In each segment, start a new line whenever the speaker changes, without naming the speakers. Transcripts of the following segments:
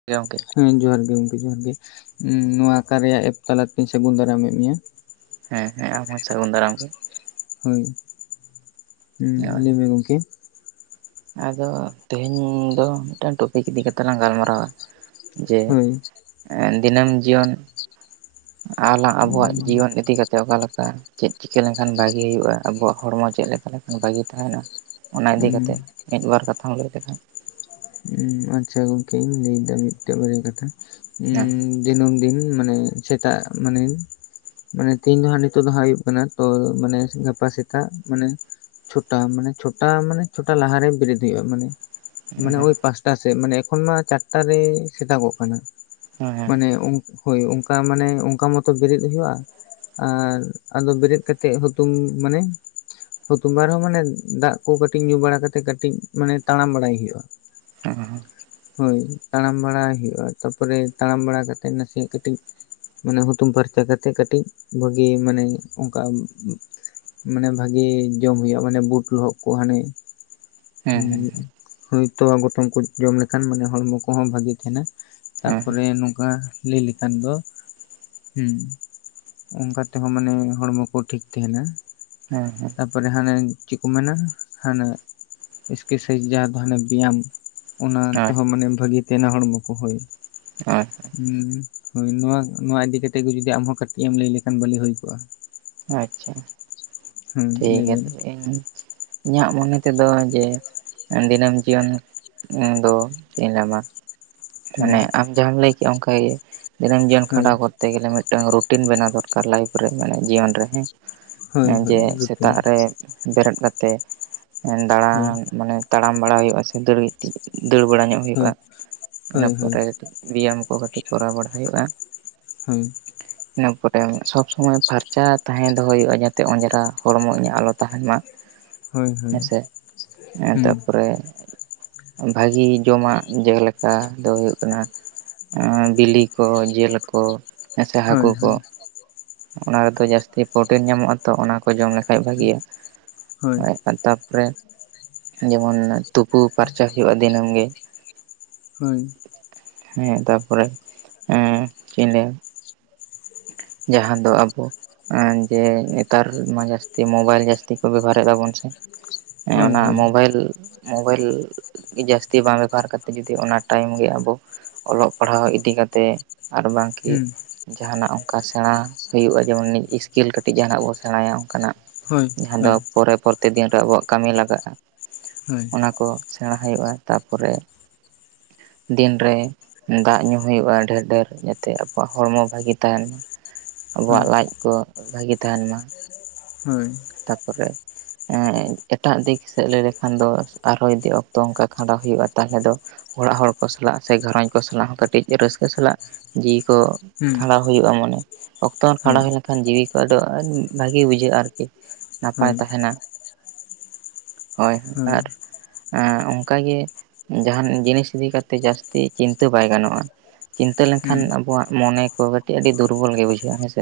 [unintelligible] ᱜᱚᱢᱠᱮ᱾
ᱦᱮᱸ ᱡᱚᱦᱟᱨ ᱜᱮ ᱜᱚᱝᱠᱮ ᱡᱚᱦᱟᱨᱜᱤ ᱱᱚᱣᱟ ᱠᱟᱨᱭᱟ ᱮᱯ ᱛᱟᱞᱟᱛᱮᱧ ᱥᱟᱹᱜᱩᱱ ᱫᱟᱨᱟᱢᱮᱫ ᱢᱮᱭᱟ᱾
ᱦᱮᱸ ᱦᱮᱸ ᱟᱢᱦᱚᱸ ᱥᱟᱹᱜᱩᱱ ᱫᱟᱨᱟᱢ ᱜᱮ᱾
ᱦᱳᱭ
ᱱᱚᱜᱼᱚᱭ
ᱞᱟᱹᱭᱢᱮ ᱜᱚᱢᱠᱮ᱾
ᱟᱫᱚ ᱛᱮᱦᱮᱧ ᱫᱚ ᱢᱤᱫᱴᱟᱝ ᱴᱚᱯᱤᱠ ᱤᱫᱤ ᱠᱟᱛᱮᱜ ᱞᱟᱝ ᱜᱟᱞᱢᱟᱨᱟᱣᱟ᱾ ᱡᱮ
ᱦᱳᱭ
ᱫᱤᱱᱟᱹᱢ ᱡᱤᱭᱚᱱ ᱟᱣᱞᱟ ᱟᱵᱚᱣᱟᱜ ᱡᱤᱭᱚᱱ ᱤᱫᱤ ᱠᱟᱛᱮᱫ ᱚᱠᱟᱞᱮᱠᱟ ᱪᱮᱫ ᱪᱤᱠᱟᱹ ᱞᱮᱱᱠᱷᱟᱱ ᱵᱷᱟᱜᱤ ᱦᱩᱭᱩᱜᱼᱟ ᱟᱵᱚᱣᱟᱜ ᱦᱚᱲᱢᱚ ᱪᱮᱫ ᱞᱮᱠᱟ ᱞᱮᱠᱷᱟᱱ ᱵᱷᱟᱜᱤ ᱛᱟᱦᱮᱸᱱᱟ, ᱚᱱᱟ ᱤᱫᱤ ᱠᱟᱛᱮ ᱢᱤᱫ ᱵᱟᱨ ᱠᱟᱛᱷᱟᱢ ᱞᱟᱹᱭ ᱞᱮᱠᱷᱟᱱ
ᱩᱸ ᱟᱪᱪᱷᱟ ᱜᱚᱝᱠᱮᱧ ᱞᱟᱹᱭ ᱫᱟ ᱢᱤᱫᱴᱮᱱ ᱵᱟᱨᱭᱟ ᱠᱟᱛᱷᱟ
ᱦᱮᱸ
ᱩᱸ ᱫᱤᱱᱟᱹᱢ ᱫᱤᱱ ᱢᱟᱱᱮ ᱥᱮᱛᱟᱜ ᱢᱟᱱᱮ ᱢᱟᱱᱮ ᱛᱮᱦᱮᱧ ᱫᱚ ᱦᱟᱸᱜ ᱱᱤᱛᱚᱜ ᱫᱚ ᱦᱟᱸᱜ ᱦᱩᱭᱩᱜ ᱠᱟᱱᱟ ᱛᱚ ᱢᱟᱱᱮ ᱜᱟᱯᱟ ᱥᱮᱛᱟᱜ ᱢᱟᱱᱮ ᱪᱷᱚᱴᱟ ᱢᱟᱱᱮ ᱪᱷᱚᱴᱟ ᱢᱟᱱᱮ ᱪᱷᱳᱚᱴᱟ ᱞᱟᱦᱟᱨᱮ ᱵᱮᱨᱮᱫ ᱦᱩᱭᱩᱜᱼᱟ, ᱢᱟᱱᱮ
ᱦᱮᱸ
ᱢᱟᱱᱮ ᱳᱭ ᱯᱟᱸᱪᱴᱟ ᱥᱮᱫ ᱢᱟᱱᱮ ᱮᱠᱷᱚᱱ ᱢᱟ ᱪᱟᱨᱴᱟᱮ ᱥᱮᱛᱟᱜᱚᱜ ᱠᱟᱱᱟ᱾
ᱦᱮᱸ
ᱢᱟᱱᱮ ᱩᱝᱠᱩ ᱦᱳᱭ ᱚᱝᱠᱟ ᱢᱟᱱᱮ ᱚᱝᱠᱟ ᱢᱚᱛᱚ ᱵᱮᱨᱮᱫ ᱦᱩᱭᱩᱜᱼᱟ, ᱟᱨ ᱟᱫᱚ ᱵᱮᱨᱮᱫ ᱠᱟᱛᱮᱫ ᱦᱩᱛᱩᱢ ᱢᱟᱱᱮ ᱦᱩᱛᱩᱢᱵᱟᱨᱟ ᱢᱟᱱᱮ ᱫᱟᱜ ᱠᱚ ᱠᱟᱹᱴᱤᱡ ᱧᱩ ᱵᱟᱲᱟ ᱠᱟᱛᱮᱜ ᱠᱟᱹᱴᱤᱡ ᱢᱟᱱᱮ ᱛᱟᱲᱟᱢ ᱵᱟᱲᱟᱭ ᱦᱩᱭᱩᱜᱼᱟ᱾
ᱦᱮᱸ᱾
ᱦᱳᱭ ᱛᱟᱲᱟᱢ ᱵᱟᱲᱟᱭ ᱦᱩᱭᱩᱜᱼᱟ, ᱛᱟᱯᱚᱨᱮ ᱛᱟᱲᱟᱢ ᱵᱟᱲᱟ ᱠᱟᱛᱮᱜ ᱱᱟᱥᱮᱭᱟᱜ ᱠᱟᱹᱢᱤᱡ ᱢᱟᱱᱮ ᱦᱩᱛᱩᱢ ᱯᱷᱟᱨᱪᱟ ᱠᱟᱛᱮᱜ ᱠᱟᱹᱴᱤᱡ ᱵᱷᱟᱹᱜᱤ ᱢᱟᱱᱮ ᱚᱝᱠᱟ ᱢᱟᱱᱮ ᱵᱷᱟᱜᱮ ᱡᱚᱢ ᱦᱩᱭᱩᱜᱼᱟ ᱢᱟᱱᱮ ᱵᱩᱴ ᱞᱚᱦᱚᱫ ᱠᱚ ᱦᱟᱸᱱᱮ
ᱦᱮᱸ ᱦᱮᱸ
ᱦᱩᱸ
ᱦᱮᱸ ᱦᱮᱸ
ᱦᱳᱭᱛᱳ ᱜᱚᱴᱚᱢ ᱠᱚ ᱡᱚᱢ ᱞᱮᱠᱷᱟᱱ ᱢᱟᱱᱮ ᱦᱚᱲᱢᱚ ᱠᱚᱦᱚᱸ ᱵᱷᱟᱹᱜᱮ ᱛᱟᱦᱮᱸᱱᱟ᱾ ᱛᱟᱯᱚᱨᱮ ᱱᱚᱝᱠᱟ ᱞᱟᱹᱭ ᱞᱮᱠᱷᱟᱱ ᱫᱚ ᱦᱩᱸ ᱚᱝᱠᱟ ᱛᱮᱦᱚᱸ ᱢᱟᱱᱮ ᱦᱚᱲᱢᱚ ᱠᱚ ᱴᱷᱤᱠ ᱛᱟᱦᱮᱸᱱᱟ᱾
ᱦᱮᱸ ᱦᱮᱸ᱾
ᱛᱟᱯᱚᱨᱮ ᱦᱟᱸᱱᱮ ᱪᱮᱫ ᱠᱚ ᱢᱮᱱᱟ ᱦᱟᱸᱱᱮ ᱮᱠᱥᱠᱮᱥᱟᱭᱤᱡ ᱡᱟᱦᱟᱸ ᱫᱚ ᱦᱟᱱᱮ ᱵᱮᱭᱟᱢ ᱚᱱᱟ
ᱦᱳᱭ
ᱛᱮᱦᱚᱸ ᱢᱟᱱᱮ ᱵᱷᱟᱹᱜᱤ ᱛᱮᱱᱟ ᱦᱚᱲᱢᱚ ᱠᱚ ᱦᱳᱭ᱾
ᱚ᱾
ᱦᱩᱸ ᱦᱳᱭ ᱱᱚᱣᱟ ᱱᱚᱣᱟ ᱤᱫᱤ ᱠᱟᱛᱮ ᱠᱚ ᱡᱩᱫᱤ ᱟᱢᱦᱚᱸ ᱠᱟᱹᱴᱤᱡ ᱮᱢ ᱞᱟᱹᱭ ᱞᱮᱠᱷᱟᱱ ᱵᱷᱟᱹᱞᱤ ᱦᱩᱭ ᱠᱚᱜᱼᱟ᱾
ᱟᱪᱪᱷᱟ᱾
ᱦᱮᱸ
ᱴᱷᱤᱠ
ᱞᱟᱹᱭ
ᱜᱮᱭᱟ
ᱵᱮᱱ
ᱛᱚᱵᱮ ᱤᱧ ᱤᱧᱟᱹᱜ ᱢᱚᱱᱮ ᱛᱮᱫᱚ ᱡᱮ ᱫᱤᱱᱟᱹᱢ ᱡᱤᱭᱚᱱ ᱤᱧ ᱫᱚ ᱪᱮᱫ ᱤᱧ ᱞᱟᱢᱟ
ᱦᱮᱸ
ᱢᱟᱱᱮ ᱟᱢ ᱡᱟᱦᱟᱸᱟᱢ ᱞᱟᱹᱭ ᱠᱮᱜ ᱚᱝᱠᱟᱜᱮ ᱫᱤᱱᱟᱹᱢ ᱡᱤᱭᱚᱱ
ᱦᱳᱭ
ᱠᱷᱟᱸᱰᱟᱣ ᱠᱚᱨ ᱛᱮ ᱜᱮᱞᱮ ᱢᱤᱫᱴᱟᱝ ᱨᱩᱴᱤᱱ ᱵᱮᱱᱟᱣ ᱫᱚᱨᱠᱟᱨ ᱞᱟᱭᱤᱯᱷ ᱨᱮ ᱢᱟᱱᱮ ᱡᱤᱭᱚᱱ ᱨᱮ ᱦᱮᱸ,
ᱦᱳᱭ ᱦᱳᱭ
ᱡᱮ
ᱨᱩᱴᱤᱱ
ᱥᱮᱛᱟᱜ ᱨᱮ ᱵᱮᱨᱮᱫ ᱠᱟᱛᱮᱜ ᱫᱟᱬᱟᱱ
ᱦᱳᱭ
ᱢᱟᱱᱮ ᱛᱟᱲᱟᱢ ᱵᱟᱲᱟ ᱦᱩᱭᱩᱜᱼᱟ ᱥᱮ ᱫᱟᱹᱲ ᱠᱟᱹᱴᱤᱡ ᱫᱟᱹᱲ ᱵᱟᱲᱟ ᱧᱚᱜ ᱦᱩᱭᱩᱜᱼᱟ
ᱦᱳᱭ᱾
ᱤᱱᱟᱹ
ᱦᱳᱭ
ᱯᱚᱨᱮ
ᱦᱳᱭ
ᱠᱟᱹᱴᱤᱡ ᱵᱮᱭᱟᱢ ᱠᱚ ᱠᱟᱹᱴᱤᱡ ᱠᱚᱨᱟᱣ ᱵᱟᱲᱟ ᱦᱩᱭᱩᱜᱼᱟ᱾
ᱦᱩᱭ᱾
ᱴ ᱤᱱᱟᱹ ᱠᱚᱛᱮ ᱥᱚᱵᱽ ᱥᱚᱢᱚᱭ ᱯᱷᱟᱨᱪᱟ ᱛᱟᱦᱮᱸ ᱫᱚᱦᱚᱭ ᱦᱩᱭᱩᱜᱼᱟ ᱡᱟᱛᱮ ᱚᱸᱡᱽᱨᱟ ᱦᱚᱲᱢᱚ ᱤᱧᱟᱹᱜ ᱟᱞᱚ ᱛᱟᱦᱮᱸᱱ ᱢᱟ᱾
ᱦᱳᱭ ᱦᱳᱭ ᱦᱳᱭ
ᱦᱮᱸᱥᱮ ᱮᱸ
ᱦᱩᱸ
ᱛᱟᱨᱯᱚᱨᱮ ᱵᱷᱟᱜᱤ ᱡᱚᱢᱟᱜ ᱡᱮᱞᱮ ᱠᱟ ᱫᱚ ᱦᱩᱭᱩᱜ ᱠᱟᱱᱟ ᱮᱸ ᱵᱤᱞᱤ ᱠᱚ ᱡᱤᱞ ᱠᱚ ᱦᱮᱸ ᱥᱮ
ᱦᱳᱭ
ᱦᱟᱹᱠᱩ ᱠᱚ᱾
ᱦᱳᱭ
ᱚᱱᱟ ᱨᱮᱫᱚ ᱡᱟᱹᱥᱛᱤ ᱯᱨᱳᱚᱴᱤᱱ ᱧᱟᱢᱚᱜᱼᱟ ᱛᱚ ᱚᱱᱟ ᱠᱚ ᱡᱚᱢ ᱞᱮᱠᱷᱟᱡ ᱵᱷᱟᱜᱤᱭᱟ ᱦᱳᱭ᱾ ᱛᱟᱯᱚᱨᱮ ᱡᱮᱢᱚᱱ ᱛᱩᱯᱩ ᱯᱷᱟᱨᱪᱟ ᱦᱩᱭᱩᱜᱼᱟ ᱫᱤᱱᱟᱹᱢ ᱜᱮ᱾
ᱦᱳᱭ᱾
ᱦᱮᱸ ᱛᱟᱯᱚᱨᱮ ᱮᱸ ᱪᱮᱸᱜ ᱤᱧ ᱞᱟᱹᱭᱟ? ᱡᱟᱦᱟᱸ ᱫᱚ ᱟᱵᱚ ᱟ ᱡᱮ ᱱᱮᱛᱟᱨ ᱢᱟ ᱡᱟᱥᱛᱤ ᱢᱳᱵᱟᱭᱤᱞ ᱡᱟᱥᱛᱤ ᱠᱚ ᱵᱮᱵᱚᱦᱟᱨ ᱮᱫᱟᱵᱚᱱ ᱥᱮ᱾ ᱮᱸ
ᱦᱳᱭ
ᱚᱱᱟ
ᱦᱳᱭ
ᱢᱳᱵᱟᱭᱤᱞ ᱢᱳᱵᱟᱭᱤᱞ ᱡᱟᱥᱛᱤ ᱵᱟᱝ ᱵᱮᱵᱚᱦᱟᱨ ᱠᱟᱛᱮ ᱡᱩᱫᱤ ᱚᱱᱟ ᱴᱟᱭᱤᱢ ᱜᱮ ᱟᱵᱚ ᱚᱞᱚᱜ ᱯᱟᱲᱦᱟᱣ ᱤᱫᱤ ᱠᱟᱛᱮ ᱟᱨ ᱵᱟᱝ
ᱦᱩᱸ᱾
ᱡᱟᱦᱟᱱᱟᱜ ᱚᱱᱠᱟ ᱥᱮᱬᱟᱸ ᱦᱩᱭᱩᱜᱼᱟ ᱡᱮᱢᱚᱱ ᱚᱱᱤ ᱤᱥᱠᱤᱞ ᱠᱟᱹᱴᱤᱡ ᱡᱟᱦᱟᱱᱟᱜ ᱵᱚ ᱥᱮᱬᱟᱭᱟ᱾ ᱠᱟᱱᱟᱜ
ᱦᱳᱭ
ᱡᱟᱦᱟᱸ ᱫᱚ
ᱦᱳᱭ
ᱯᱚᱨᱮ ᱯᱚᱨᱛᱮ ᱫᱤᱱ ᱨᱮ ᱟᱵᱚᱣᱟᱜ ᱠᱟᱢᱤ ᱞᱟᱜᱟᱜᱼᱟ᱾
ᱦᱳᱭ᱾
ᱚᱱᱟ ᱠᱚ ᱥᱮᱬᱟᱸ ᱦᱩᱭᱩᱜᱼᱟ ᱛᱟᱯᱚᱨᱮ ᱫᱤᱱᱨᱮ ᱫᱟᱜ ᱧᱩ ᱦᱩᱭᱩᱜᱼᱟ ᱰᱷᱮᱨ ᱰᱷᱮᱨ ᱡᱟᱛᱮ ᱟᱵᱚᱣᱟᱜ ᱦᱚᱲᱢᱚ ᱵᱷᱟᱜᱤ ᱛᱟᱦᱮᱱ ᱢᱟ᱾
ᱦᱳᱭ
ᱟᱵᱚᱣᱟᱜ ᱞᱟᱡ ᱠᱚ ᱵᱷᱟᱜᱤ ᱛᱟᱦᱮᱱ ᱢᱟ᱾
ᱦᱳᱭ᱾
ᱛᱟᱨᱯᱚᱨᱮ ᱮᱸ ᱮᱴᱟᱜ ᱫᱤᱠ ᱥᱮᱫ ᱞᱟᱹᱭ ᱞᱮᱠᱷᱟᱱ ᱫᱚ ᱟᱨᱦᱚᱸ ᱡᱚᱫᱤ ᱚᱠᱛᱚ ᱚᱱᱠᱟ ᱠᱷᱟᱸᱰᱟᱣ ᱦᱩᱭᱩᱜᱼᱟ ᱛᱟᱦᱞᱮ ᱫᱚ ᱚᱲᱟᱜ ᱦᱚᱲ ᱠᱚ ᱥᱟᱞᱟᱜ ᱥᱮ ᱜᱷᱟᱨᱚᱸᱡᱽ ᱠᱚ ᱥᱟᱞᱟᱜ ᱦᱚᱸ ᱠᱟᱴᱤᱡ ᱨᱟᱹᱥᱠᱟᱹ ᱥᱟᱞᱟᱜ ᱡᱤᱣᱤ ᱠᱚ
ᱦᱩᱸ
ᱠᱷᱟᱸᱰᱟᱣ ᱦᱩᱭᱩᱜᱼᱟ ᱢᱟᱱᱮ ᱚᱠᱛᱚ ᱜᱟᱱ
ᱦᱳᱭ
ᱠᱷᱟᱸᱰᱟᱣ ᱦᱩᱭ ᱞᱮᱱᱠᱷᱟᱱ ᱡᱤᱣᱤ ᱠᱚ ᱟᱰᱚ ᱵᱷᱟᱜᱤ ᱵᱩᱡᱷᱟᱹᱜᱼᱟ ᱟᱨᱠᱤ᱾
ᱦᱳᱭ ᱦᱳᱭ
ᱱᱟᱯᱟᱭ ᱛᱟᱦᱮᱱᱟ᱾ ᱡᱳᱭ ᱦᱳᱭ ᱟᱨ
ᱦᱩᱸ
ᱟ ᱚᱱᱠᱟᱜᱮ ᱡᱟᱦᱟᱱ ᱡᱤᱱᱤᱥ ᱤᱫᱤ ᱠᱟᱛᱮᱜ ᱡᱟᱥᱛᱤ ᱪᱤᱱᱛᱟᱹ ᱵᱟᱭ ᱜᱟᱱᱚᱜᱼᱟ᱾ ᱪᱤᱱᱛᱟᱹ ᱞᱮᱱᱠᱷᱟᱱ ᱟᱵᱚᱣᱟᱜ ᱢᱚᱱᱮ ᱠᱚ ᱠᱟᱹᱴ ᱟᱰᱤ ᱫᱩᱨᱵᱚᱞ ᱜᱮ ᱵᱩᱡᱷᱟᱹᱜᱼᱟ ᱦᱮᱸᱥᱮ᱾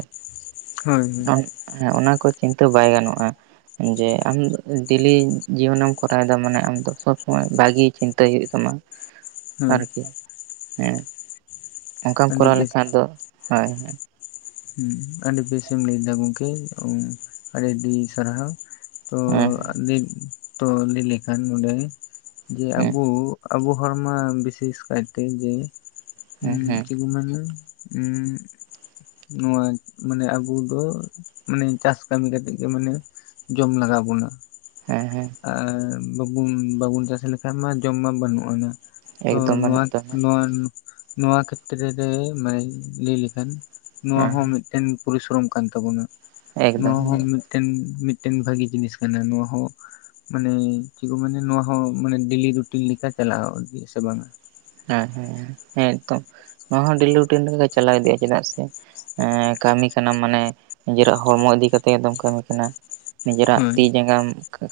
ᱦᱳᱭ ᱦᱳᱭ
ᱦᱮᱸ ᱚᱱᱟ ᱠᱚ ᱪᱤᱱᱛᱟᱹ ᱵᱟᱭ ᱜᱟᱱᱚᱜᱼᱟ᱾ ᱡᱮ ᱟᱢ ᱰᱮᱞᱤ ᱡᱤᱭᱚᱱᱮᱢ ᱠᱚᱨᱟᱣᱮᱫᱟ ᱢᱟᱱᱮ ᱟᱢ ᱫᱚ ᱥᱚᱵ ᱥᱚᱢᱚᱭ ᱵᱷᱟᱜᱤ ᱪᱤᱱᱛ ᱛᱟᱹᱭ ᱦᱩᱭᱩᱜ ᱛᱟᱢᱟ
ᱦᱳᱭ
ᱟᱨᱠᱤ ᱦᱮᱸ᱾ ᱚᱱᱠᱟᱢ
ᱟᱹᱰᱤ
ᱠᱚᱨᱟᱣ
ᱵᱮᱥ
ᱞᱮᱠᱷᱟᱱ ᱫᱚ ᱦᱳᱭ ᱦᱳᱭ᱾
ᱦᱩᱸ ᱟᱰᱤ ᱵᱮᱥᱮᱢ ᱞᱟᱹᱭᱫᱟ ᱜᱚᱢᱠᱮ ᱚ ᱟᱰᱤ ᱟᱰᱤ ᱥᱟᱨᱦᱟᱣ᱾ ᱛᱚ ᱟ
ᱦᱮᱸ
ᱞᱟᱹᱭ ᱛᱚ ᱞᱟᱹᱭ ᱞᱮᱠᱷᱟᱱ ᱱᱚᱰᱮ ᱡᱮ
ᱦᱮᱸ
ᱟᱵᱳ ᱟᱵᱚ ᱦᱚᱲᱢᱟ ᱵᱤᱥᱮᱥ ᱠᱟᱭᱛᱮ ᱡᱮ
ᱦᱮᱸ
ᱩᱸᱢ
ᱦᱮᱸ
ᱪᱮᱫ ᱠᱚ ᱢᱮᱱᱫᱟ᱾ ᱩᱸᱜ᱾ ᱱᱚᱣᱟ ᱢᱟᱱᱮ ᱟᱵᱩ ᱫᱚ ᱢᱟᱱᱮ ᱪᱟᱥ ᱠᱟᱢᱤ ᱠᱟᱛᱮᱜ ᱜᱮ ᱢᱟᱱᱮ ᱡᱚᱢ ᱞᱟᱜᱟᱣ ᱵᱚᱱᱟ᱾
ᱦᱮᱸ ᱦᱮᱸ᱾
ᱟᱨ ᱵᱟᱵᱩᱱ ᱵᱟᱵᱚᱱ ᱪᱟᱥ ᱞᱮᱠᱷᱟᱡ ᱢᱟ ᱡᱚᱢ ᱢᱟ ᱵᱟᱱᱩᱜ ᱟᱱᱟᱜ᱾ ᱛᱚ
ᱮᱠᱫᱚᱢ ᱵᱟᱹᱱᱩᱜ
ᱱᱚᱣᱟᱠ
ᱛᱟᱢᱟ
ᱱᱚᱣᱟᱱ ᱱᱚᱣᱟ ᱠᱷᱮᱛᱨᱮ ᱨᱮ ᱢᱟᱱᱮ ᱞᱟᱹᱭ ᱞᱮᱠᱷᱟᱱ ᱱᱚᱣᱟ ᱦᱚᱸ
ᱦᱮᱸ
ᱢᱤᱫᱴᱮᱱ ᱯᱚᱨᱤᱥᱨᱚᱢ ᱠᱟᱱ ᱛᱟᱵᱚᱱᱟ
ᱮᱠᱫᱚᱢ
ᱱᱚᱣᱟ
ᱮᱠᱫᱚᱢ
ᱦᱚᱸ ᱢᱤᱫᱴᱮᱱ ᱢᱤᱫᱴᱮᱱ ᱵᱷᱟᱜᱤ ᱡᱤᱱᱤᱥ ᱠᱟᱱᱟ ᱱᱚᱣᱟ ᱦᱚᱸ᱾ ᱢᱟᱱᱮ ᱪᱮᱫ ᱠᱚ ᱢᱮᱱᱟ ᱱᱚᱣᱟ ᱦᱚᱸ ᱢᱟᱱᱮ ᱰᱮᱞᱤ ᱨᱩᱴᱤᱱ ᱞᱮᱠᱟ ᱪᱟᱞᱟᱣ ᱤᱫᱤᱜ-ᱟ ᱥᱮ ᱵᱟᱝᱟ?
ᱦᱮᱸ ᱦᱮᱸ, ᱦᱮᱸ ᱛᱚ ᱱᱚᱣᱟ ᱦᱚᱸ ᱰᱮᱞᱤ ᱨᱩᱴᱤᱱ ᱞᱮᱠᱟᱜᱮ ᱪᱟᱞᱟᱣ ᱤᱫᱤᱜ-ᱟ ᱪᱮᱫᱟᱜ ᱥᱮ ᱮᱸ ᱠᱟᱹᱢᱤ ᱠᱟᱱᱟᱢ ᱢᱟᱱᱮ ᱱᱤᱡᱮᱨᱟᱜ ᱦᱚᱲᱢᱚ ᱤᱫᱤ ᱠᱟᱛᱮ ᱜᱮᱛᱚᱢ ᱠᱟᱢᱤ ᱠᱟᱱᱟ᱾ ᱱᱤᱡᱮᱨᱟᱜ
ᱦᱳᱭ
ᱛᱤ ᱡᱟᱸᱜᱟᱢ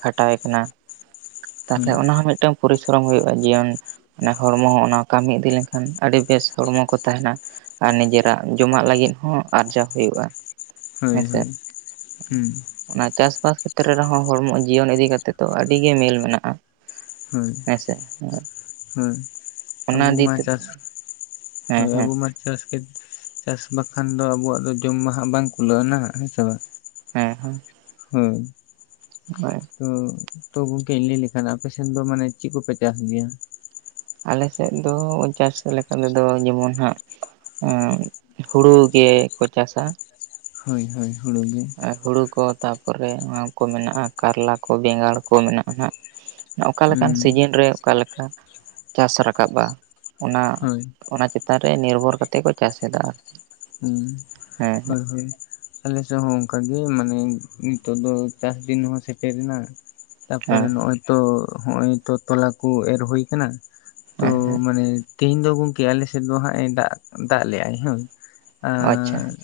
ᱠᱷᱟᱴᱟᱣᱮ ᱠᱟᱱᱟ ᱛᱟᱦᱚᱞᱮ
ᱦᱳᱭ
ᱚᱱᱟ ᱦᱚᱸ ᱢᱤᱫ ᱢᱴᱴᱟᱝ ᱯᱚᱨᱤᱥᱨᱚᱢ ᱦᱩᱭᱩᱜᱼᱟ ᱡᱤᱭᱚᱱ ᱢᱟᱱᱮ ᱦᱚᱲᱢᱚ ᱦᱚᱸ ᱚᱱᱟ ᱠᱟᱢᱤ ᱤᱫᱤ ᱞᱮᱱᱠᱷᱟᱱ ᱟᱰᱤ ᱵᱮᱥ ᱦᱚᱲᱢᱚ ᱠᱚ ᱛᱟᱦᱮᱱᱟ᱾ ᱟᱨ ᱱᱤᱡᱮᱨᱟᱜ ᱡᱚᱢᱟᱜ ᱞᱟᱜᱤᱫ ᱦᱚᱸ ᱟᱨᱡᱟᱣ ᱦᱩᱭᱩᱜᱼᱟ᱾
ᱦᱳᱭ
ᱦᱮᱸᱥᱮ,
ᱦᱳᱭ ᱦᱩᱸ
ᱚᱱᱟ ᱪᱟᱥᱵᱟᱥ ᱠᱷᱮᱛᱨᱮ ᱨᱮᱦᱚᱸ ᱦᱚᱲᱢᱚ ᱡᱤᱭᱚᱱ ᱤᱫᱤ ᱠᱟᱛᱮᱫ ᱫᱚ ᱟᱰᱤ ᱜᱮ ᱢᱤᱞ ᱢᱮᱱᱟᱜᱼᱟ᱾ ᱦᱮᱸ ᱥᱮ
ᱦᱩᱸ ᱟᱵᱩ ᱢᱟ ᱪᱟᱥ [inaudible]
ᱦᱮᱸ
ᱦᱳᱭ
ᱦᱮᱸ
ᱟᱵᱚ ᱢᱟ ᱪᱟᱥ ᱠᱮᱛ, ᱪᱟᱥ ᱵᱟᱠᱷᱟᱱ ᱫᱚ ᱟᱵᱚᱣᱟᱜ ᱫᱚ ᱡᱚᱢ ᱢᱟ ᱦᱟᱸᱜ ᱵᱟᱝ ᱠᱩᱞᱟᱹᱜ-ᱟ ᱱᱟᱜ ᱦᱮᱸ ᱥᱮ ᱵᱟᱝ᱾
ᱦᱮᱸ ᱦᱮᱸ
ᱦᱩᱸᱻ
[inaudible]
ᱛᱚ ᱛᱚ ᱜᱚᱝᱠᱮᱧ ᱞᱟᱹᱭ ᱞᱮᱠᱷᱟᱱ ᱟᱯᱮᱥᱮᱫ ᱫᱚ ᱢᱟᱱᱮ ᱪᱮᱫ ᱠᱚᱯᱮ ᱪᱟᱥ ᱜᱮᱭᱟ?
ᱟᱞᱮ ᱥᱮᱫ ᱫᱚ ᱪᱟᱥ ᱞᱮᱠᱟ ᱛᱮᱫᱚ ᱡᱮᱢᱚᱱ ᱦᱟᱸᱜ ᱩᱸᱻ ᱦᱩᱲᱩ ᱜᱮᱠᱚ ᱪᱟᱥᱟ᱾
ᱦᱳᱭ ᱦᱳᱭ ᱦᱩᱲᱳ ᱜᱮ᱾
ᱦᱩᱲᱩ ᱠᱚ ᱛᱟᱯᱚᱨᱮ ᱚᱱᱟ ᱠᱚ ᱢᱮᱱᱟᱜ-ᱟ ᱠᱟᱨᱞᱟ ᱠᱚ ᱵᱮᱸᱜᱟᱲ ᱠᱚ ᱢᱮᱱᱟᱜ-ᱟ ᱱᱟ ᱦᱟᱸᱜ᱾ ᱚᱠᱟᱞᱮᱠᱟᱱ
ᱦᱩᱸ
ᱥᱤᱡᱤᱱ ᱨᱮ ᱚᱠᱟᱞᱮᱠᱟ ᱪᱟᱥ ᱨᱟᱠᱟᱵᱟ ᱚᱱᱟ
ᱦᱳᱭ
ᱚᱱᱟ ᱪᱮᱛ ᱪᱮᱛᱟᱱ ᱨᱮ ᱱᱤᱨᱵᱷᱚᱨ ᱠᱟᱛᱮᱫ ᱠᱚ ᱪᱟᱥ ᱮᱫᱟ ᱟᱨ
ᱩᱸ
ᱦᱮᱸ
ᱦᱳᱭ ᱦᱳᱭ ᱟᱞᱮ ᱥᱮᱫ ᱦᱚᱸ ᱚᱱᱠᱟᱜᱮ ᱢᱟᱱᱮ ᱱᱤᱛᱚᱜ ᱫᱚ ᱪᱟᱥ ᱫᱤᱱ ᱦᱚᱸ ᱥᱮᱴᱮᱨᱮ ᱮᱱᱟ᱾ ᱛᱟᱯᱚᱨᱮ
ᱦᱮᱸ
ᱱᱚᱜᱚᱭ ᱛᱚ ᱱᱚᱜ ᱚᱭ ᱛᱚ ᱛᱚᱞᱟ ᱠᱚ ᱮᱨ ᱦᱩᱭ ᱟᱠᱟᱱᱟ ᱛᱚ
ᱦᱮᱸ ᱦᱮᱸ
ᱢᱟᱱᱮ ᱛᱮᱦᱤᱧ ᱫᱚ ᱜᱚᱝᱠᱮ ᱟᱞᱮᱥᱮᱫ ᱫᱚ ᱦᱟᱸᱜ ᱮ ᱫᱟᱜ ᱫᱟᱜ ᱞᱮᱜᱟᱭ ᱦᱮ
ᱟᱪᱪᱷᱟ
ᱟᱨ
ᱦᱮᱸ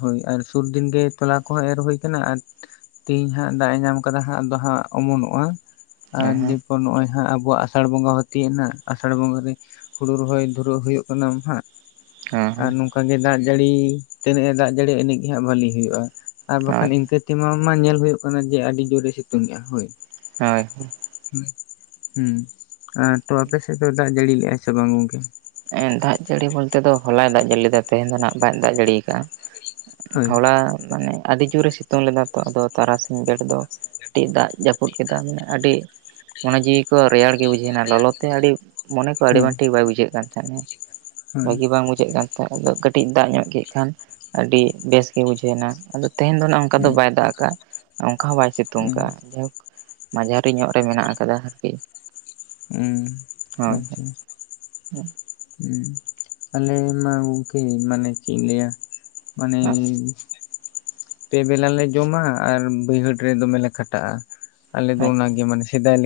ᱦᱳᱭ ᱟᱨ ᱥᱩᱨᱫᱤᱱᱜᱮ ᱛᱚᱞᱟ ᱠᱚᱦᱚᱸ ᱮᱨ ᱦᱩᱭ ᱟᱠᱟᱱᱟ ᱟᱨ ᱛᱮᱦᱤᱧ ᱦᱟᱸᱜ ᱫᱟᱜ ᱮ ᱧᱟᱢ ᱟᱠᱟᱫᱟ ᱦᱟᱸᱜ ᱟᱫᱚ ᱦᱟᱸᱜ ᱚᱢᱚᱱᱚᱜ-ᱟ᱾ ᱟᱨ
ᱦᱮᱸ
ᱱᱚᱜ ᱚᱭ ᱦᱟᱸᱜ ᱟᱵᱚᱣᱟᱜ ᱟᱥᱟᱲ ᱵᱚᱸᱜᱟ ᱦᱚ ᱛᱤᱭᱳᱜᱱᱟ ᱟᱥᱟᱲ ᱵᱚᱸᱜᱟᱮ ᱨᱮ ᱦᱩᱲᱩ ᱨᱚᱦᱚᱭ ᱫᱷᱩᱨᱟᱹᱜ ᱦᱩᱭᱩᱜ ᱠᱟᱱᱟᱢ ᱦᱟᱸᱜ᱾
ᱦᱮᱸ
ᱟᱨ
ᱦᱮᱸ
ᱱᱚᱝᱠᱟᱜᱮ ᱫᱟᱜ ᱡᱟᱹᱲᱤ ᱛᱤᱱᱟᱹᱜ ᱮ ᱫᱟᱜ ᱡᱟᱹᱲᱤᱭᱮᱜ ᱤᱱᱟᱹᱜ ᱜᱮ ᱦᱟᱸᱜ ᱵᱷᱟᱹᱞᱤ ᱦᱩᱭᱩᱜ-ᱟ᱾ ᱟᱨ ᱵᱟᱠᱷᱟᱱ
ᱦᱳᱭ
ᱤᱱᱠᱟᱹ ᱛᱮᱢᱟ ᱢᱟ ᱧᱮᱞ ᱦᱩᱭᱩᱜ ᱠᱟᱱᱟ ᱡᱮ ᱟᱹᱰᱤ ᱡᱳᱨᱮ ᱥᱤᱛᱩᱝᱮᱜ-ᱟ ᱦᱳᱭ᱾
ᱦᱮᱸ ᱦᱮᱸ
ᱦᱩᱸ ᱟᱨ ᱛᱚ ᱟᱯᱮ ᱥᱮᱫ ᱫᱚ ᱫᱟᱜ ᱡᱟᱹᱲᱤ ᱞᱮᱜ-ᱟ ᱥᱮ ᱵᱟᱝ ᱜᱚᱝᱠᱮ?
ᱫᱟᱜ ᱡᱟᱹᱲᱤ ᱵᱚᱞᱛᱮ ᱫᱚ ᱦᱚᱞᱟᱭ ᱫᱟᱜ ᱡᱟᱹᱲᱤ ᱞᱮᱫᱟ ᱛᱮᱦᱮᱧ ᱫᱚ ᱦᱟᱸᱜ ᱵᱟᱭ ᱫᱟᱜ ᱡᱟᱹᱲᱤᱭ ᱟᱠᱟᱫ-ᱟ᱾
ᱦᱳᱭ
ᱛᱷᱚᱲᱟ ᱢᱟᱱᱮ ᱟᱹᱰᱤ ᱡᱩᱨᱮ ᱮ ᱥᱤᱛᱩᱝ ᱞᱮᱫᱟ ᱛᱚ ᱟᱫᱚ ᱛᱟᱨᱟᱥᱤᱧ ᱵᱮᱲᱟ ᱫᱚ ᱟᱹᱰᱤ ᱫᱟᱜ ᱡᱟᱹᱯᱩᱫ ᱠᱮᱫᱟ ᱢᱟᱱᱮ ᱟᱹᱰᱤ ᱢᱚᱱᱮ ᱡᱤᱣᱤ ᱠᱚ ᱨᱮᱭᱟᱲ ᱜᱮ ᱵᱩᱡᱷᱟᱹᱣ ᱮᱱᱟ ᱞᱚᱞᱚ ᱛᱮ ᱟᱹᱰᱤ ᱢᱚᱱᱮ ᱠᱚ
ᱦᱳᱭ
ᱟᱹᱰᱤᱵᱟᱝ ᱴᱷᱤᱠ ᱵᱟᱭ ᱵᱩᱡᱷᱟᱹᱜ ᱠᱟᱱ ᱛᱟᱦᱮᱸᱱᱟ,
ᱦᱳᱭ
ᱵᱷᱟᱹᱜᱤ ᱵᱟᱝ ᱵᱩᱡᱷ ᱡᱷᱟᱹᱜ ᱠᱟᱱ ᱛᱟᱦᱮᱱ ᱟᱫᱚ ᱠᱟᱹᱴᱤᱡ ᱫᱟᱜ ᱧᱚᱜ ᱠᱮᱫ ᱠᱷᱟᱱ ᱟᱹᱰᱤ ᱵᱮᱥᱜᱮ ᱵᱩᱡᱷᱟᱹᱣᱱᱟ ᱟᱫᱚ ᱛᱮᱦᱮᱧ ᱫᱚ ᱱᱟᱸᱜ ᱚᱱᱠᱟ ᱫᱚ ᱵᱟᱭ ᱫᱟᱜ ᱠᱟᱜ-ᱟ᱾ ᱚᱱᱠᱟ ᱦᱚᱸ ᱵᱟᱭ ᱥᱤᱛᱩᱝ
ᱦᱩᱸ
ᱟᱠᱟᱫ-ᱟ ᱡᱟᱭᱦᱳᱠ ᱢᱟᱡᱷᱟᱹᱨᱤ ᱧᱚᱜ ᱨᱮ ᱢᱮᱱᱟᱜ ᱠᱟᱫᱟ ᱟᱨᱠᱤ᱾
ᱦᱩᱸ
ᱦᱳᱭ
ᱟᱪᱪᱷᱟ
[unintelligible]
ᱟᱞᱮ ᱢᱟ ᱜᱚᱝᱠᱮ ᱢᱟᱱᱮ ᱪᱮᱫ ᱤᱧ ᱞᱟᱹᱭᱟ ᱢᱟᱱᱮ
ᱦᱳᱭ
ᱯᱮ ᱵᱮᱞᱟ ᱞᱮ ᱡᱚᱢᱟ ᱟᱨ ᱵᱟᱹᱭᱦᱟᱹᱲ ᱨᱮ ᱫᱚᱢᱮ ᱞᱮ ᱠᱷᱟᱴᱟᱜ-ᱟ᱾ ᱟᱞᱮ ᱫᱚ
ᱟᱪᱪᱷᱟ
ᱚᱱᱟᱜᱮ ᱢᱟᱱᱮ ᱥᱮᱫᱟᱭ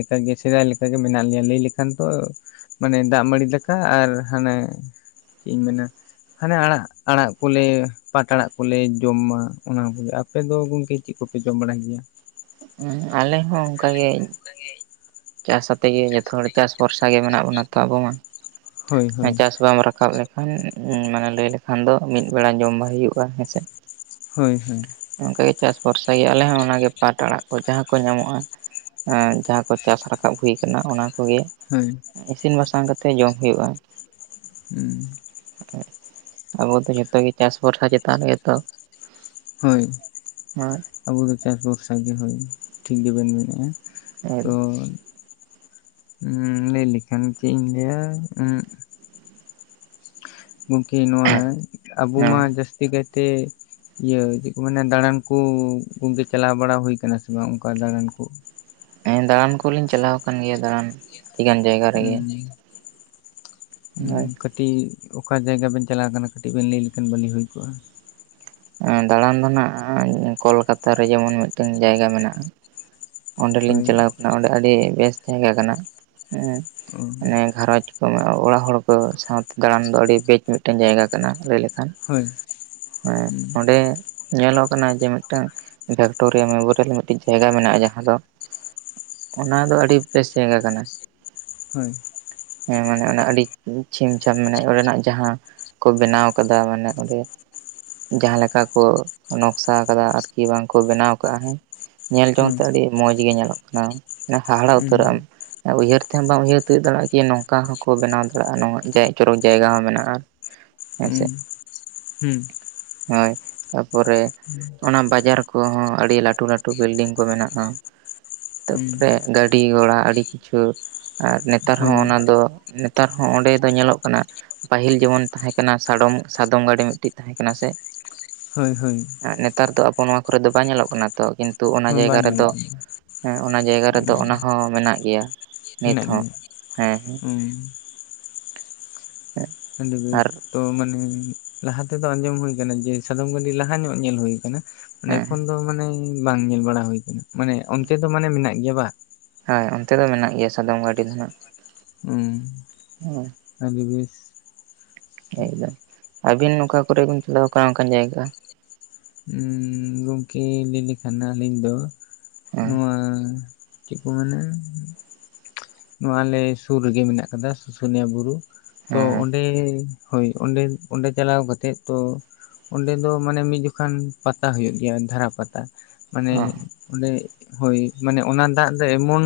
ᱥᱮᱫᱟᱭ ᱞᱮᱠᱟᱜᱮ ᱢᱮᱱᱟᱜ ᱞᱮᱭᱟ ᱞᱟᱹᱭ ᱞᱮᱠᱷᱟᱱ ᱛᱚ ᱢᱟᱱᱮ ᱫᱟᱜ ᱢᱟᱹᱲᱤ ᱫᱟᱠᱟ ᱟᱨ ᱦᱟᱱᱮ ᱪᱮᱫ ᱤᱧ ᱢᱮᱱᱟ ᱦᱟᱱᱮ ᱟᱲᱟᱜ ᱟᱲᱟᱜ ᱠᱚᱞᱮ ᱯᱟᱴ ᱟᱲᱟᱜ ᱠᱚᱞᱮ ᱡᱚᱢ ᱢᱟ ᱚᱱᱟ ᱠᱚᱜᱮ, ᱟᱯᱮ ᱫᱚ ᱜᱚᱝᱠᱮ ᱪᱮᱫ ᱠᱚᱯᱮ ᱡᱚᱢ ᱵᱟᱲᱟᱟᱭ ᱜᱮᱭᱟ?
ᱦᱩᱸ ᱟᱞᱮ ᱦᱚᱸ ᱚᱝᱠᱟ ᱜᱮ ᱪᱟᱥ ᱟᱛᱮ ᱜᱮ ᱡᱦᱚᱛᱚ ᱦᱚᱲ ᱪᱟᱥ ᱵᱷᱚᱨᱥᱟ ᱜᱮ ᱢᱮᱱᱟᱜ ᱵᱚᱱᱟ ᱛᱚ ᱟᱵᱚ
ᱦᱳᱭ
ᱢᱟ,
ᱦᱳᱭ
ᱪᱟᱥ ᱵᱟᱢ ᱨᱟᱠᱟᱵ ᱞᱮ ᱠᱷᱟᱱ ᱢᱟᱱᱮ ᱞᱟᱹᱭ ᱞᱮᱠᱷᱟᱱ ᱫᱚ ᱢᱤᱫ ᱵᱮᱲᱟ ᱡᱚᱢ ᱵᱟᱭ ᱦᱩᱭᱩᱜᱼᱟ ᱦᱮᱸᱥᱮ?
ᱦᱳᱭ ᱦᱳᱭ᱾
ᱚᱝᱠᱟᱜᱮ ᱪᱟᱥ ᱵᱷᱚᱨᱥᱟ ᱜᱮ ᱟᱞᱮ ᱦᱚᱸ ᱚᱱᱟᱜᱮ ᱯᱟᱴ ᱟᱲᱟᱜ ᱠᱚ ᱡᱟᱦᱟᱸ ᱠᱚ ᱧᱟᱢᱚᱜ-ᱟ ᱮᱸ ᱡᱟᱦᱟᱸ ᱠᱚ ᱪᱟᱥ ᱨᱟᱠᱟᱵ ᱦᱩᱭ ᱠᱟᱱᱟ ᱚᱱᱟ ᱠᱚᱜᱮ
ᱦᱳᱭ᱾
ᱤᱥᱤᱱ ᱵᱟᱥᱟᱝ ᱠᱟᱛᱮ ᱡᱚᱢ ᱦᱩᱭᱩᱜᱼᱟ᱾
ᱩᱸ᱾
ᱟᱵᱚ ᱫᱚ ᱡᱷᱚᱛᱚ ᱜᱮ ᱪᱟᱥ ᱵᱷᱚᱨᱥᱟ ᱪᱮᱛᱟᱱ ᱨᱮᱜᱮ ᱛᱚ?
ᱦᱳᱭ ᱟᱵᱚ ᱫᱚ ᱪᱟᱥ ᱵᱷᱚᱨᱥᱟ ᱜᱮ ᱦᱳᱭ ᱴᱷᱤᱠ ᱜᱮᱵᱮᱱ ᱢᱮᱱᱮᱫᱼᱟ᱾ ᱛᱚ ᱞᱟᱹᱭ ᱞᱮᱠᱷᱟᱱ ᱪᱮᱫ ᱤᱧ ᱞᱟᱹᱭᱟ ᱩᱸᱜ ᱜᱚᱝᱠᱮ ᱱᱚᱣᱟ ᱟᱵᱚ ᱢᱟ ᱡᱟᱹᱥᱛᱤ ᱠᱟᱭᱛᱮ ᱤᱭᱟᱹ ᱪᱮᱫ ᱠᱚ ᱢᱮᱟᱱᱮ ᱫᱟᱬᱟᱱ ᱠᱩ ᱜᱚᱝᱠᱮ ᱪᱟᱞᱟᱣ ᱵᱟᱲᱟ ᱦᱩᱭᱠᱟᱱᱟ ᱥᱮ ᱵᱟᱝ ᱚᱱᱠᱟ ᱫᱟᱬᱟᱱ ᱠᱩ?
ᱮᱸ ᱫᱟᱬᱟᱱ ᱠᱚᱞᱤᱧ ᱪᱟᱞᱟᱣ ᱠᱟᱱ ᱜᱮᱭᱟ ᱫᱟᱬᱟᱱ ᱟᱹᱰᱤ ᱜᱟᱱ ᱡᱟᱭᱜᱟ ᱨᱮᱜᱮ᱾ ᱦᱳᱭ᱾
ᱠᱟᱹᱴᱤᱡ ᱚᱠᱟ ᱡᱟᱭᱜᱟ ᱵᱮᱱ ᱪᱟᱞᱟᱣ ᱠᱟᱱᱟ ᱠᱟᱹᱴᱤᱡ ᱵᱮᱱ ᱞᱟᱹᱭ ᱞᱮᱠᱷᱟᱱ ᱵᱷᱟᱹᱞᱤ ᱦᱩᱭ ᱠᱚᱜᱼᱟ᱾
ᱫᱟᱬᱟᱱ ᱫᱚ ᱱᱟᱜ ᱠᱳᱞᱠᱟᱛᱟ ᱨᱮ ᱡᱮᱢᱚᱱ ᱢᱤᱫᱴᱮᱱ ᱡᱟᱭᱜᱟ ᱢᱮᱱᱟᱜᱼᱟ ᱚᱸᱰᱮᱞᱤᱧ
ᱦᱳᱭ
ᱪᱟᱞᱟᱣ ᱠᱟᱱᱟ ᱚᱸᱰᱮ ᱟᱹᱰᱤ ᱵᱮᱥ ᱡᱟᱭᱜᱟ ᱠᱟᱱᱟ ᱦᱩᱸ
ᱚ
ᱢᱟᱱᱮ ᱜᱷᱟᱨᱚᱸᱧᱚᱡ ᱚᱲᱟᱜ ᱦᱚᱲ ᱠᱚ ᱥᱟᱶᱛᱮ ᱫᱟᱬᱟᱱ ᱫᱚ ᱟᱹᱰᱤ ᱵᱡᱽ ᱢᱤᱫᱴᱮᱱ ᱡᱟᱭᱜᱟ ᱠᱟᱱᱟ ᱞᱟᱹᱭ ᱞᱮᱠᱷᱟᱱ᱾
ᱦᱳᱭ ᱦᱩᱸ᱾
ᱨᱮ ᱧᱮᱞᱚᱜ ᱠᱟᱱᱟ ᱡᱮ ᱢᱤᱫᱴᱟᱝ ᱵᱷᱮᱠᱴᱳᱨᱤᱭᱟ ᱢᱮᱢᱳᱨᱤᱭᱟᱞ ᱢᱤᱫᱴᱤᱡ ᱡᱟᱭᱜᱟ ᱢᱮᱱᱟᱜᱼᱟ ᱡᱟᱦᱟᱸ ᱫᱚ ᱚᱱᱟ ᱫᱚ ᱟᱹᱰᱤ ᱵᱮᱥ ᱡᱟᱭᱜᱟ ᱠᱟᱱᱟ᱾
ᱦᱳᱭ᱾
ᱦᱮᱸ ᱢᱟᱱᱮ ᱚᱱᱟ ᱟᱹᱰᱤ ᱪᱷᱤᱢ ᱪᱷᱟᱢ ᱢᱮ ᱚᱸᱰᱮᱱᱟᱜ ᱡᱟᱦᱟᱸ ᱠᱚ ᱵᱮᱱᱟᱣ ᱠᱟᱫᱟ ᱢᱟᱱᱮ ᱚᱸᱰᱮ ᱡᱟᱦᱟᱸ ᱞᱮᱠᱟ ᱠᱚ ᱱᱚᱠᱥᱟ ᱠᱟᱫᱟ ᱟᱨᱠᱤ ᱵᱟᱝ ᱠᱚ ᱵᱮᱱᱟᱣ ᱠᱟᱫᱟ ᱦᱮᱸ ᱧᱮᱞ
ᱦᱮᱸ
ᱡᱚᱝ ᱛᱮ ᱟᱹᱰᱤ ᱢᱚᱸᱡᱽ ᱜᱮ ᱧᱮᱞᱚᱜ ᱠᱟᱱᱟ, ᱚᱱᱮ
ᱩᱸ
ᱦᱟᱦᱟᱲᱟ ᱩᱛᱟᱹᱨᱚᱜᱼᱟᱢ᱾
ᱩᱸ
ᱩᱭᱦᱟᱹᱨ ᱛᱮᱦᱚᱸ ᱵᱟᱢ ᱩᱭᱦᱟᱹᱨ ᱛᱤᱭᱳᱜ ᱫᱟᱲᱮᱭᱟᱜᱼᱟ ᱠᱤ ᱱᱚᱝᱠᱟ ᱦᱚᱸᱠᱚ ᱵᱮᱱᱟᱣ ᱫᱟᱲᱮᱭᱟᱜᱼᱟ ᱱᱚᱣᱟ ᱡᱟᱭ ᱪᱚᱨᱚᱠ ᱡᱟᱭᱜᱟ ᱦᱚᱸ ᱢᱮᱱᱟᱜᱼᱟ᱾ ᱦᱮᱸ ᱥᱮ᱾
ᱦᱩᱸ᱾
ᱦᱳᱭ ᱛᱟᱯᱚᱨᱮ ᱚᱱᱟ ᱵᱟᱡᱟᱨ ᱠᱚᱦᱚᱸ ᱟᱹᱰᱤ ᱞᱟᱹᱴᱩ ᱞᱟᱹᱴᱩ ᱵᱤᱞᱰᱤᱝ ᱠᱚ ᱢᱮᱱᱟᱜᱼᱟ᱾
ᱩᱸ
ᱛᱟᱨᱯᱚᱨᱮ ᱜᱟᱹᱰᱤ ᱜᱷᱚᱲᱟ ᱟᱹᱰᱤ ᱠᱤᱪᱷᱩ ᱟᱨ ᱱᱮᱛᱟᱨ ᱦᱚᱸ
ᱦᱳᱭ
ᱚᱱᱟ ᱫᱚ ᱱᱮ ᱛᱟᱨ ᱦᱚᱸ ᱚᱸᱰᱮ ᱫᱚ ᱧᱮᱞᱚᱜ ᱠᱟᱱᱟ ᱯᱟᱹᱦᱤᱞ ᱡᱮᱢᱚᱱ ᱛᱟᱦᱮᱸ ᱠᱟᱱᱟ ᱥᱟᱰᱚᱢ ᱥᱟᱫᱚᱢ ᱜᱟᱹᱰᱤ ᱢᱤᱫᱴᱮᱱ ᱛᱟᱦᱮᱸ ᱠᱟᱱᱟ ᱥᱮ?
ᱦᱳᱭ ᱦᱳᱭ᱾
ᱱᱮᱛᱟᱨ ᱫᱚ ᱟᱵᱚ ᱱᱚᱣᱟ ᱠᱚᱨᱮ ᱫᱚ ᱵᱟᱭ ᱧᱮᱞᱚᱜ ᱠᱟᱱᱟ᱾ ᱛᱚ ᱠᱤᱱᱛᱩ ᱚᱱᱟ
ᱦᱳᱭ
ᱡᱟᱭᱜᱟ
ᱵᱟᱝ ᱧᱮᱞᱚᱜ
ᱨᱮᱫᱚ
ᱠᱟᱱᱟ
ᱦᱮᱸ ᱚᱱᱟ ᱡᱟᱭᱜᱟ ᱨᱮᱫᱚ
ᱩᱸ
ᱚᱱᱟᱦᱚᱸ ᱢᱮᱱᱟᱜ ᱜᱮᱭᱟ᱾ ᱱᱤᱛᱦᱚᱸ ᱦᱮᱸ ᱦᱮᱸ᱾
ᱦᱩᱸ᱾ ᱟᱹᱰᱤ ᱵᱮᱥ᱾
ᱟᱨ
ᱛᱚ ᱢᱟᱱᱮ ᱞᱟᱦᱟ ᱛᱮᱫᱚ ᱟᱸᱡᱚᱢ ᱦᱩᱭ ᱠᱟᱱᱟ ᱡᱮ ᱥᱟᱫᱚᱢ ᱜᱟᱹᱰᱤ ᱞᱟᱦᱟ ᱧᱚᱜ ᱧᱮᱞ ᱦᱩᱭ ᱠᱟᱱᱟ, ᱚᱱᱮ
ᱦᱮᱸ
ᱮᱠᱷᱚᱱ ᱫᱚ ᱢᱟᱱᱮ ᱵᱟᱝ ᱧᱮᱞ ᱵᱟᱲᱟ ᱦᱩᱭ ᱠᱟᱱᱟ ᱢᱟᱱᱮ ᱚᱱᱛᱮ ᱫᱚ ᱢᱟᱱᱮ ᱢᱮᱱᱟᱜ ᱜᱮᱭᱟ ᱵᱟᱝ?
ᱦᱮᱸ ᱚᱱᱛᱮ ᱫᱚ ᱢᱮᱱᱟᱜ ᱜᱮᱭᱟ ᱥᱟᱫᱚᱢ ᱜᱟᱹᱰᱤ ᱫᱚ ᱱᱟᱸᱜ᱾
ᱩᱸ ᱟᱰᱤ ᱵᱮᱥ᱾
ᱮᱠᱫᱚᱢ ᱟᱹᱵᱤᱱ ᱚᱠᱟ ᱠᱚᱨᱮ ᱵᱤᱱ ᱪᱟᱞᱟᱣ ᱠᱟᱱᱟ ᱚᱱᱠᱟᱱ ᱡᱟᱭᱜᱟ᱾
ᱜᱚᱢᱠᱮ ᱞᱟᱹᱭ ᱞᱮᱠᱷᱟᱱ ᱟᱹᱞᱤᱧ ᱫᱚ
ᱦᱮᱸ
ᱱᱚᱣᱟ᱾ ᱪᱮᱜ ᱠᱚ ᱢᱮᱱᱟ ᱱᱚᱣᱟ ᱟᱞᱮ ᱥᱩᱨ ᱨᱮᱜᱮ ᱢᱮᱱᱟᱜ ᱠᱟᱫᱟ ᱥᱩᱥᱩᱱᱤᱭᱟ ᱵᱩᱨᱩ᱾ ᱛᱚ
ᱦᱮᱸ ᱦᱮᱸ
ᱚᱸᱰᱮ᱾ ᱦᱳᱭ ᱚᱸᱰᱮ ᱚᱸᱰᱮ ᱪᱟᱞᱟᱣ ᱠᱟᱛᱮᱫ ᱛᱚ ᱚᱸᱰᱮ ᱫᱚ ᱢᱟᱱᱮ ᱢᱤᱫ ᱡᱚ ᱠᱷᱟᱱ ᱯᱟᱛᱟ ᱦᱳᱭᱳᱜ ᱜᱮᱭᱟ ᱫᱷᱟᱨᱟ ᱯᱟᱛᱟ ᱢᱟᱱᱮ᱾
ᱚ
ᱚᱸᱰᱮ ᱦᱳᱭ ᱢᱟᱱᱮ ᱚᱱᱟ ᱫᱟᱜ ᱫᱚ ᱮᱢᱚᱱ᱾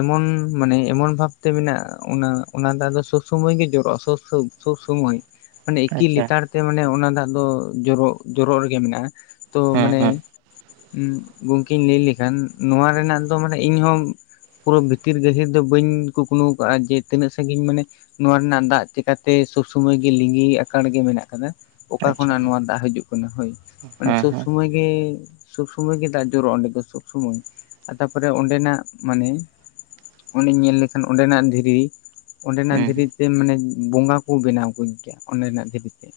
ᱮᱢᱚᱱ ᱢᱟᱱᱮ ᱮᱢᱚᱱ ᱵᱷᱟᱵᱛᱮ ᱢᱮᱱᱟᱜ-ᱟ ᱚᱱᱟ ᱚᱱᱟ ᱫᱟᱜ ᱫᱚ ᱥᱚᱵ ᱥᱳᱢᱳᱭ ᱜᱮ ᱡᱚᱨᱚᱜ-ᱟ ᱥᱚᱵ ᱥᱳᱵ᱾ ᱥᱚᱵ ᱥᱚᱢᱳᱭ ᱢᱟᱱᱮ ᱮᱠᱤ
ᱟᱪᱪᱷᱟ
ᱞᱮᱛᱟᱲ ᱛᱮ ᱢᱟᱱᱮ ᱚᱱᱟ ᱫᱟᱜ ᱫᱚ ᱡᱚᱨᱚᱜ ᱡᱚᱨᱚᱜ ᱨᱮᱜᱮ ᱢᱮᱱᱟᱜ-ᱟ᱾ ᱛᱚ
ᱦᱮᱸ
ᱢᱟᱱᱮ᱾
ᱦᱮᱸ
ᱩᱸ ᱜᱚᱝᱠᱮᱧ ᱞᱟᱹᱭ ᱞᱮᱠᱷᱟᱱ ᱱᱚᱣᱟ ᱨᱮᱱᱟᱜ ᱫᱚ ᱢᱟᱱᱮ ᱤᱧᱦᱚᱸ᱾ ᱯᱩᱨᱟᱹ ᱵᱷᱤᱛᱤᱨ ᱜᱟᱹᱦᱤᱨ ᱫᱚ ᱵᱟᱹᱧ ᱠᱩᱠᱢᱩ ᱠᱟᱜ-ᱟ ᱡᱮ ᱛᱤᱱᱟᱹᱜ ᱥᱟᱹᱜᱤᱧ ᱢᱟᱱᱮ᱾ ᱱᱚᱣᱟ ᱨᱮᱱᱟᱜ ᱫᱟᱜ ᱪᱮᱠᱟᱛᱮ ᱥᱚᱵ ᱥᱚᱢᱚᱭ ᱜᱮ ᱞᱤᱸᱜᱤ ᱟᱠᱟᱲ ᱜᱮ ᱢᱮᱱᱟᱜ ᱠᱟᱫᱟ᱾ ᱚᱠᱟ
ᱟᱪᱪᱷᱟ
ᱠᱷᱚᱱᱟᱜ
ᱦᱮᱸ
ᱱᱚᱣᱟ ᱫᱟᱜ ᱦᱟᱹᱡᱩᱜ ᱠᱟᱱᱟ ᱦᱳᱭ ᱢᱟᱱᱮ
ᱦᱮᱸ
ᱥᱳᱵ
ᱦᱮᱸ
ᱥᱩᱢᱟᱹᱭ᱾ ᱢᱚᱭ ᱜᱮ ᱥᱚᱵ ᱥᱳᱢᱳᱭ ᱜᱮ ᱫᱟᱜ ᱡᱚᱨᱚᱜ-ᱟ ᱚᱱᱰᱮ ᱫᱚ ᱥᱚᱵ ᱥᱳᱢᱳᱭ᱾ ᱛᱟᱯᱚᱨᱮ ᱚᱸᱰᱮᱱᱟᱜ ᱢᱟᱱᱮ ᱚᱱᱰᱮᱧ ᱧᱮᱞ ᱞᱮᱠᱷᱟᱱ ᱚᱸᱰᱮᱱᱟᱜ ᱫᱷᱤᱨᱤ᱾ ᱚᱸᱰᱮᱱᱟᱜ
ᱦᱮᱸ
ᱫᱷᱤᱨᱤᱛᱮ ᱢᱟᱱᱮ ᱵᱚᱸᱜᱟ ᱠᱚ ᱵᱮᱱᱟᱣ ᱠᱚ ᱜᱮᱭᱟ ᱚᱸᱰᱮᱱᱟᱜ ᱫᱷᱤᱨᱤᱛᱮ᱾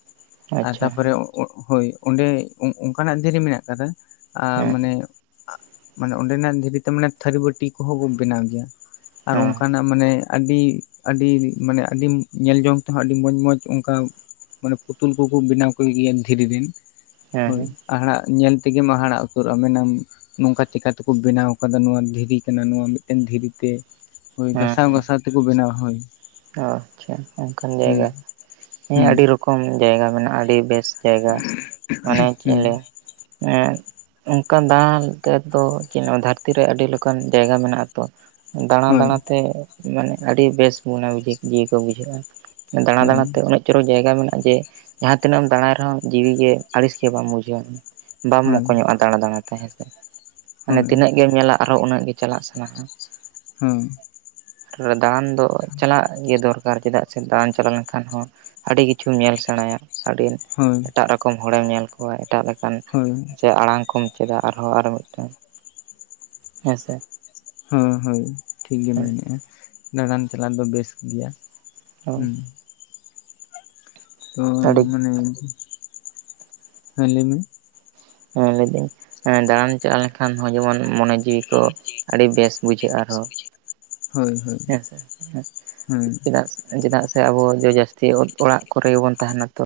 ᱟᱨ
ᱟᱪᱪᱷᱟ
ᱛᱟᱯᱚᱨᱮ
ᱦᱮᱸ
ᱦᱳᱭ ᱚᱸᱰᱮ ᱚᱱᱠᱟᱱᱟᱜ ᱫᱷᱤᱨᱤ ᱢᱮᱱᱟᱜ ᱠᱟᱫᱟ᱾ ᱟ
ᱦᱮᱸ
ᱢᱟᱱᱮ ᱢᱟᱱᱮ ᱚᱸᱰᱮᱱᱟᱜ ᱫᱷᱤᱨᱤᱛᱮ ᱢᱟᱱᱮ ᱛᱷᱟᱹᱨᱤᱵᱟᱹᱴᱤ ᱠᱚᱦᱚ ᱠᱚ ᱵᱮᱱᱟᱣ ᱜᱮᱭᱟ᱾ ᱟᱨ
ᱦᱮᱸ
ᱚᱝᱠᱟᱱᱟᱜ ᱢᱟᱱᱮ ᱟᱹᱰᱤ ᱟᱹᱰᱤ ᱢᱟᱱᱮ ᱟᱹᱰᱤ ᱧᱮᱞ ᱡᱚᱝ ᱛᱮᱦᱚᱸ ᱟᱹᱰᱤ ᱢᱚᱡᱽ ᱢᱚᱡᱽ ᱚᱱᱠᱟ ᱢᱟᱱᱮ ᱯᱩᱛᱩᱞ ᱠᱩᱠᱩ ᱵᱮᱱᱟᱣ ᱠᱚ ᱜᱮᱭᱟ ᱫᱷᱤᱨᱤ ᱨᱮᱱ ᱦᱳᱭ᱾
ᱦᱮᱸ
ᱦᱟᱦᱟᱲᱟᱜ ᱧᱮᱞ ᱛᱮᱜᱮᱢ ᱦᱟᱦᱟᱲᱟᱜ ᱩᱛᱟᱹᱨᱚᱜᱼᱟ ᱢᱮᱱᱟᱢ ᱱᱚᱝᱠᱟ ᱪᱤᱠᱟ ᱛᱮᱠᱚ ᱵᱮᱱᱟᱣ ᱠᱟᱫᱟ ᱱᱚᱣᱟ ᱫᱷᱤᱨᱤ ᱠᱟᱱᱟ ᱱᱚᱣᱟ ᱢᱤᱜᱴᱮᱱ ᱫᱷᱤᱨᱤᱛᱮ᱾ ᱦᱳᱭ
ᱦᱮᱸ
ᱜᱷᱟᱥᱟᱣ
ᱦᱮᱸ
ᱜᱷᱟᱥᱟᱣ ᱛᱮᱠᱩ ᱵᱮᱱᱟᱣᱟ ᱦᱳᱭ᱾
ᱚ ᱟᱪᱪᱷᱟ ᱚᱱᱠᱟᱱ
ᱦᱩᱸ
ᱡᱟᱭᱜᱟ ᱦᱮᱸ
ᱦᱩᱸ
ᱟᱹᱰᱤ ᱨᱚᱠᱚᱢ ᱡᱟᱭᱜᱟ ᱢᱮᱱᱟᱜ-ᱟ ᱟᱰᱤ ᱵᱮᱥ ᱡᱟᱭᱜᱟ ᱢᱟᱱᱮ ᱪᱮᱜ ᱤᱧ
ᱦᱩᱸ
ᱞᱟᱹᱭ ᱟ ᱚᱱᱠᱟ ᱫᱟᱞ ᱛᱮᱫᱚ ᱪᱮᱜ ᱤᱧ ᱞᱟᱹᱭᱢᱟ ᱫᱷᱟᱹᱨᱛᱤ ᱨᱮ ᱟᱹᱰᱤ ᱞᱮᱠᱟᱱ ᱡᱟᱭᱜᱟ ᱢᱮᱱᱟᱜ-ᱟ ᱛᱚ᱾ ᱫᱟᱸᱬᱟ
ᱦᱳᱭ
ᱫᱟᱸᱬᱟᱛᱮ ᱢᱟᱱᱮ ᱟᱰᱤ ᱵᱮᱥ ᱢᱚᱱᱮ ᱵᱩᱡᱟᱹ ᱡᱤᱣᱤ ᱠᱚ ᱵᱩᱡᱷᱟᱹᱜ-ᱟ᱾ ᱫᱟᱸᱬᱟ
ᱦᱳᱭ
ᱫᱟᱸᱬᱟ ᱛᱮ ᱩᱱᱟᱹᱡ ᱪᱚᱨᱚᱠ ᱡᱟᱭᱜᱟ ᱢᱮᱱᱟᱜ-ᱟ ᱡᱮ ᱡᱟᱸᱦᱟ ᱛᱤᱱᱟᱹᱜ ᱮᱢ ᱫᱟᱸᱬᱟᱭ ᱨᱮᱦᱚᱸ ᱡᱤᱣᱤ ᱜᱮ ᱟᱲᱤᱥ ᱜᱮ ᱵᱟᱢ ᱵᱩᱡᱷᱟᱹᱣᱟ᱾ ᱵᱟᱢ
ᱦᱳᱭ
ᱢᱚᱠᱚᱧᱚᱜ-ᱟ ᱫᱟᱸᱬᱟ ᱫᱟᱸᱬᱟ ᱛᱮ ᱦᱮᱸᱥᱮ ᱢᱟᱱᱮ
ᱦᱳᱭ
ᱛᱤᱱᱟᱹᱜ ᱜᱮᱢ ᱧᱮᱞᱟ ᱟᱨᱚ ᱩᱱᱟᱹᱜ ᱜᱮ ᱪᱟᱞᱟᱜ ᱥᱟᱱᱟ-ᱟ᱾
ᱦᱩᱸ᱾
ᱟᱨ ᱫᱟᱸᱬᱟᱱ ᱫᱚ ᱪᱟᱞᱟᱜ ᱜᱮ ᱫᱚᱨ ᱠᱟᱨ ᱪᱮᱫᱟᱜ ᱥᱮ ᱫᱟᱸᱬᱟᱱ ᱪᱟᱞᱟ ᱞᱮᱱᱠᱷᱟᱱ ᱦᱚᱸ ᱟᱰᱤ ᱠᱤᱪᱷᱩᱢ ᱧᱮᱞ ᱥᱮᱸᱬᱟᱭᱟ ᱟᱰᱤ᱾
ᱦᱳᱭ
ᱮᱴᱟᱜ ᱨᱚᱠᱚᱢ ᱦᱚᱲᱮᱢ ᱧᱮᱞ ᱠᱚᱣᱟ ᱮᱴᱟᱜ ᱞᱮᱠᱟᱱ
ᱦᱳᱭ
ᱪᱮ ᱟᱲᱟᱝ ᱠᱚᱢ ᱪᱮᱫᱟ ᱟᱨᱦᱚᱸ ᱟᱨᱚ ᱢᱤᱜᱴᱟᱹᱝ ᱦᱮᱸ ᱥᱮ
ᱦᱩ ᱦᱳᱭ ᱴᱷᱤᱠ ᱜᱮᱢ ᱢᱮᱱᱮᱜ-ᱟ ᱫᱟᱸᱬᱟᱱ ᱪᱟᱞᱟᱜ ᱫᱚ ᱵᱮᱥ ᱜᱮᱭᱟ᱾ ᱦᱩᱸ᱾ ᱛᱚ
ᱟᱹᱰᱤ
ᱢᱟᱱᱮ ᱦᱮᱸ ᱞᱟᱹᱭᱢᱮ᱾
ᱦᱮᱸ ᱞᱟᱹᱭᱫᱟᱹᱧ ᱦᱮᱸ ᱫᱟᱸᱬᱟᱱ ᱪᱟᱞᱟ ᱞᱮᱱᱠᱷᱟᱱ ᱦᱚᱸ ᱡᱮᱢᱚᱱ ᱢᱚᱱᱮ ᱡᱤᱣᱤ ᱠᱚ ᱟᱰᱤ ᱵᱮᱥ ᱵᱩᱡᱷᱟᱹᱜ-ᱟ ᱟᱨᱦᱚ
ᱦᱳᱭ ᱦᱳᱭ
ᱦᱮᱸ ᱥᱮ
ᱦᱮᱸ
ᱪᱮᱫᱟᱜ ᱥᱮ ᱪᱮᱫᱟᱜ ᱥᱮ ᱟᱵᱚ ᱫᱚ ᱡᱟᱹᱥᱛᱤ ᱚᱲᱟᱜ ᱠᱚᱨᱮ ᱜᱮᱵᱚᱱ ᱛᱟᱦᱮᱱᱟ ᱛᱚ